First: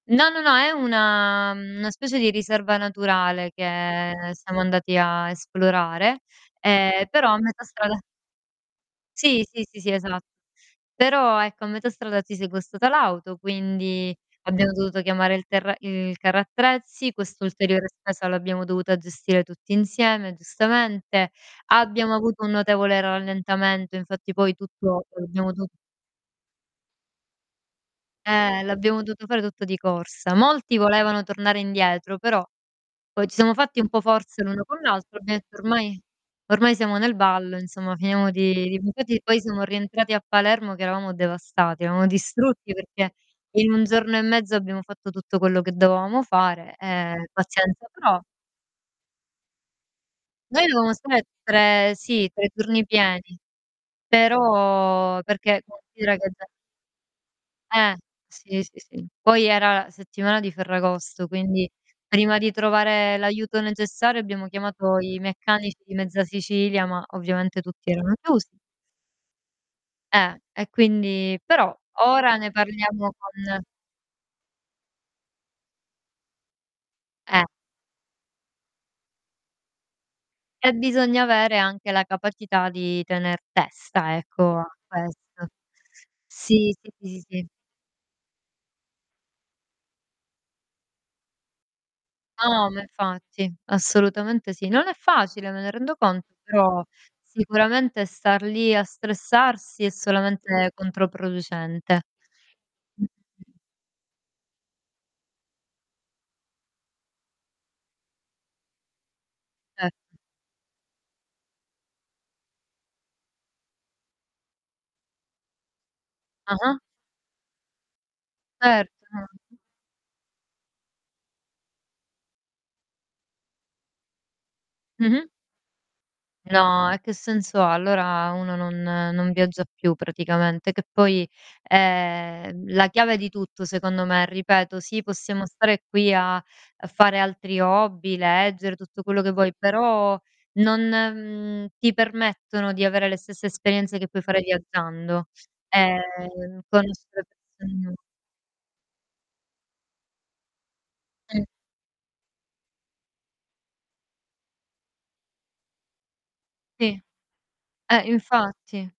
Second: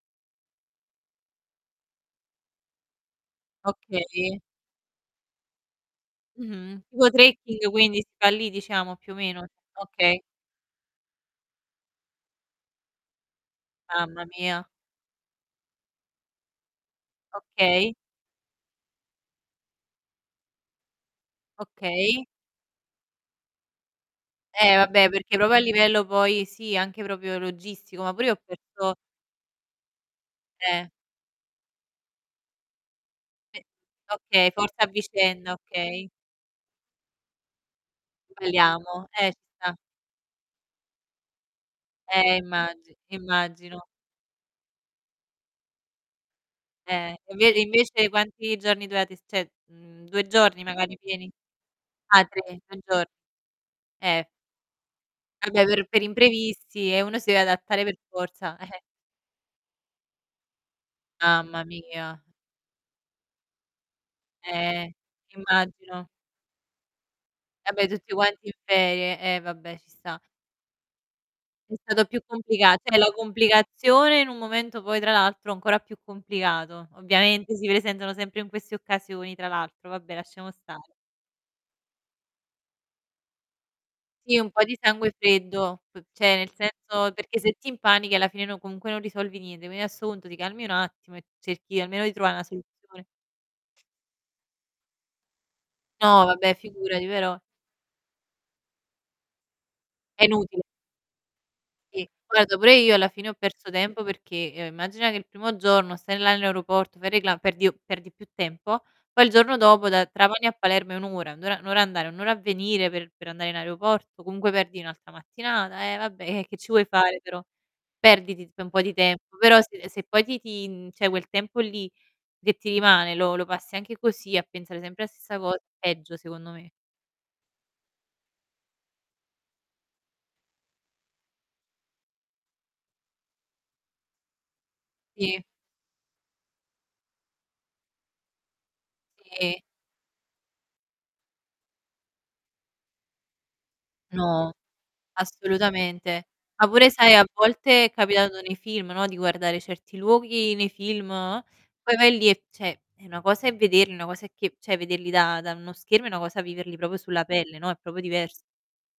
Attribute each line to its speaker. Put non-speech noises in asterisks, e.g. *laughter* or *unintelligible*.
Speaker 1: No, no, no, è una mhmm, una specie di riserva naturale che ehm
Speaker 2: Okay.
Speaker 1: siamo andati a esplorare,
Speaker 2: Mh-mh.
Speaker 1: ehm,
Speaker 2: Tipo
Speaker 1: però a metà
Speaker 2: trekking, quindi,
Speaker 1: strada
Speaker 2: si fa lì diciamo, più o meno?
Speaker 1: Sì, sì, sì, esa
Speaker 2: Okay.
Speaker 1: però, ecco, a metà strada ci si è guastata l'auto, quindi,
Speaker 2: Mamma mia.
Speaker 1: abbiamo dovuto chiamare il terra il carro attrezzi, quest'ulteriore
Speaker 2: Okay.
Speaker 1: spesa l'abbiamo dovuta gestire tutti insieme, giustamente. Abbiamo
Speaker 2: Okay.
Speaker 1: avuto un notevole rallentamento, infatti, poi,
Speaker 2: Eh,
Speaker 1: tutto
Speaker 2: vabbè perché
Speaker 1: l'abbiamo
Speaker 2: proprio a
Speaker 1: do
Speaker 2: livello poi sì, anche proprio logistico, ma pur'io ho
Speaker 1: Eh,
Speaker 2: perso
Speaker 1: l'abbiamo dovuto fare tutto di corsa. Molti
Speaker 2: Eh.
Speaker 1: volevano tornare indietro, però, poi, ci siamo
Speaker 2: E
Speaker 1: fatti un po' forza
Speaker 2: okay,
Speaker 1: l'uno
Speaker 2: forza
Speaker 1: con
Speaker 2: a
Speaker 1: l'altro, ho
Speaker 2: vicenda.
Speaker 1: detto:
Speaker 2: Okay.
Speaker 1: "Ormai ormai siamo nel ballo insomma finiamo di"
Speaker 2: Beviamo.
Speaker 1: Infatti
Speaker 2: Eh, ci
Speaker 1: poi siamo
Speaker 2: sta.
Speaker 1: rientrati a Palermo che eravamo devastati, eravamo
Speaker 2: Eh
Speaker 1: distrutti
Speaker 2: immagino,
Speaker 1: perché in 1
Speaker 2: immagino.
Speaker 1: giorno e mezzo abbiamo fatto tutto quello che dovevamo fare,
Speaker 2: Eh.
Speaker 1: e
Speaker 2: Inve
Speaker 1: pazienza.
Speaker 2: invece
Speaker 1: Però
Speaker 2: quanti giorni dovevate st cioè, mhmm, 2 giorni,
Speaker 1: Noi dovevamo
Speaker 2: magari
Speaker 1: stare
Speaker 2: pieni?
Speaker 1: tre
Speaker 2: Ah,
Speaker 1: sì, 3
Speaker 2: 3, 3
Speaker 1: giorni
Speaker 2: gior
Speaker 1: pieni,
Speaker 2: Eh.
Speaker 1: però perché
Speaker 2: Vabbè, per per
Speaker 1: considera che da
Speaker 2: imprevisti, eh, uno si deve adattare
Speaker 1: Eh.
Speaker 2: per forza,
Speaker 1: Sì, sì
Speaker 2: eh.
Speaker 1: sì. Poi, era la settimana di Ferragosto
Speaker 2: Mamma
Speaker 1: quindi,
Speaker 2: mia.
Speaker 1: prima di trovare l'aiuto necessario abbiamo
Speaker 2: Eh.
Speaker 1: chiamato i meccanici di
Speaker 2: Immagino.
Speaker 1: mezza Sicilia, ma ovviamente
Speaker 2: Vabbè,
Speaker 1: tutti
Speaker 2: tutti
Speaker 1: erano
Speaker 2: quanti in
Speaker 1: chiusi.
Speaker 2: ferie. Eh, vabbè, ci sta.
Speaker 1: Eh. E quindi però
Speaker 2: È stato più
Speaker 1: ora ne
Speaker 2: complicato cioè, la
Speaker 1: parliamo con
Speaker 2: complicazione in un momento, poi, tra l'altro ancora più complicato.
Speaker 1: Eh.
Speaker 2: Ovviamente si presentano sempre in queste occasioni, tra l'altro, vabbè lasciamo
Speaker 1: E
Speaker 2: stare.
Speaker 1: bisogna avere anche la capacità di tener testa,
Speaker 2: Sì un
Speaker 1: ecco,
Speaker 2: po' di
Speaker 1: a
Speaker 2: sangue
Speaker 1: quest
Speaker 2: freddo, cioè, nel
Speaker 1: Sì. Sì, sì,
Speaker 2: senso
Speaker 1: sì,
Speaker 2: perché
Speaker 1: sì.
Speaker 2: se ti impanichi, alla fine, no comunque non risolvi niente, quindi adesso punto ti calmi un attimo, e cerchi almeno di trovà 'na
Speaker 1: No, ma
Speaker 2: soluzione.
Speaker 1: infatti. Assolutamente sì. Non è facile, me ne rendo
Speaker 2: No,
Speaker 1: conto
Speaker 2: vabbè,
Speaker 1: però
Speaker 2: figurati, però
Speaker 1: sicuramente star lì a stressarsi è
Speaker 2: È inutile.
Speaker 1: solamente controproducente.
Speaker 2: Sì, guarda, pure io alla fine ho
Speaker 1: Mh-mh.
Speaker 2: perso tempo perché, ehm, immagina, che il primo giorno stai là nell'aeroporto, fai il recla perdi perdi più tempo. Poi, il giorno dopo da
Speaker 1: *unintelligible*
Speaker 2: Trapani a Palermo è 1 ora, 1 ora 1 ora andare, 1 ora a venire, per per andare in aeroporto, comunque perdi un'altra mattinata, e vabbè, e che ci
Speaker 1: Ah-ah.
Speaker 2: vuoi fare però? Perdi ti tip un po' di
Speaker 1: Certo.
Speaker 2: tempo, però se se poi ti ti mhmm, cioè quel tempo lì, che ti rimane, lo lo passi anche così a pensare sempre a
Speaker 1: Mh-mh.
Speaker 2: stessa cos è peggio, secondo me.
Speaker 1: No, e che senso ha. Allora uno non non viaggia più praticamente, che poi, è, mhmm, la chiave di tutto, secondo me. Ripeto, sì
Speaker 2: Sì.
Speaker 1: possiamo stare qui a a fare altri hobby, leggere, tutto quello che vuoi,
Speaker 2: Sì.
Speaker 1: però non, mhmm, ti permettono di avere le stesse esperienze che puoi fare
Speaker 2: No.
Speaker 1: viaggiando,
Speaker 2: Assolutamente.
Speaker 1: ehm,
Speaker 2: Ma, pure, sai,
Speaker 1: conoscere
Speaker 2: a
Speaker 1: persone
Speaker 2: volte è
Speaker 1: nuove
Speaker 2: capitato nei film, no, di guardare certi luoghi nei film,
Speaker 1: Mh.
Speaker 2: poi vai lì, e cioè, e una cosa è vederli, e una cosa è che cioè, vederli da da uno schermo, e una cosa viverli proprio
Speaker 1: Sì.
Speaker 2: sulla pelle, no, proprio
Speaker 1: Eh,
Speaker 2: divers
Speaker 1: infatti.